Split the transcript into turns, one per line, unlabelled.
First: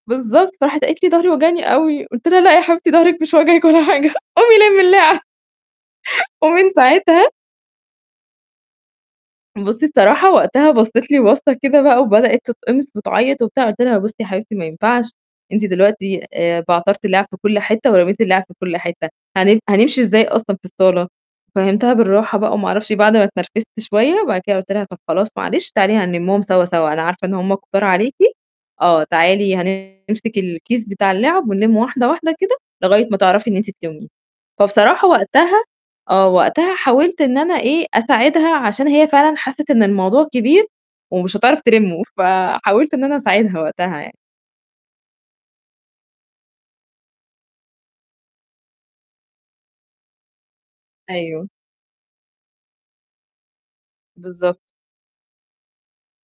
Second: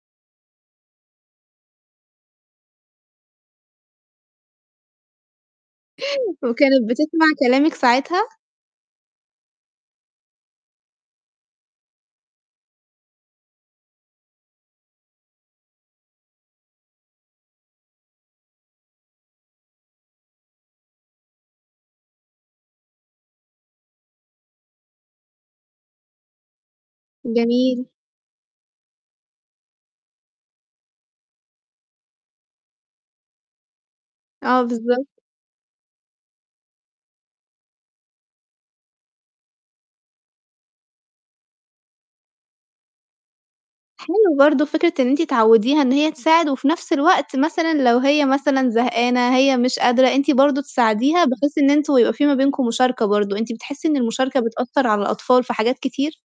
بالضبط، فراحت قالت لي ضهري واجعني أوي، قلت لها لا يا حبيبتي ضهرِك مش واجعِك ولا حاجة قومي لمِّي اللعب. ومن
وكانت بتسمع
ساعتها
كلامك ساعتها؟
بُصِّي الصراحة، وقتها بصِّت لي بصَّة كده بقى وبدأت تتقمِص وتعيط وبتاع، قُلت لها بُصِّي يا حبيبتي ما ينفعش أنتِ دلوقتي آآ، بعترتي الِلعَب في كُلّ حِتَّة ورميتِ الِلعَب في كُلّ حِتَّة، هن هنمشي إزاي أصلًا في الصالة؟! فهّمتها بالراحة بقى وما أعرفش بعد ما اتنرفزت شوية، وبعد كده قُلت لها طَب خلاص معلش، تعالي هنلِمُّهم سوا، سوا. أنا عارفة إن هم كُتار
جميل.
عليكِ آه تعالي هنمسِك الكيس بتاع الِلعَب، ونلِّم واحدة، واحدة كده، لغاية ما تعرفي إن أنتِ تلِّمّيهم،
آه،
فبصراحة
بالضبط.
وقتها آه، وقتها حاولت إن أنا إيه، أساعدها عشان هي فعلًا حسِّت إن الموضوع كبير ومش هتعرف تلِمُّه، فحاولت إن أنا أساعدها وقتها يعني.
حلو برضه فكرة إن أنتِ تعودّيها إن هي تساعد، وفي نفس الوقت مثلًا لو هي مثلًا زهقانة هي مش قادرة، أنتِ برضه تساعديها،
أيوه.
بحيث إن أنتوا يبقى في ما بينكم مشاركة برضه، أنتِ بتحسي إن المشاركة
بالضبط.
بتأثّر على الأطفال في حاجات كتير؟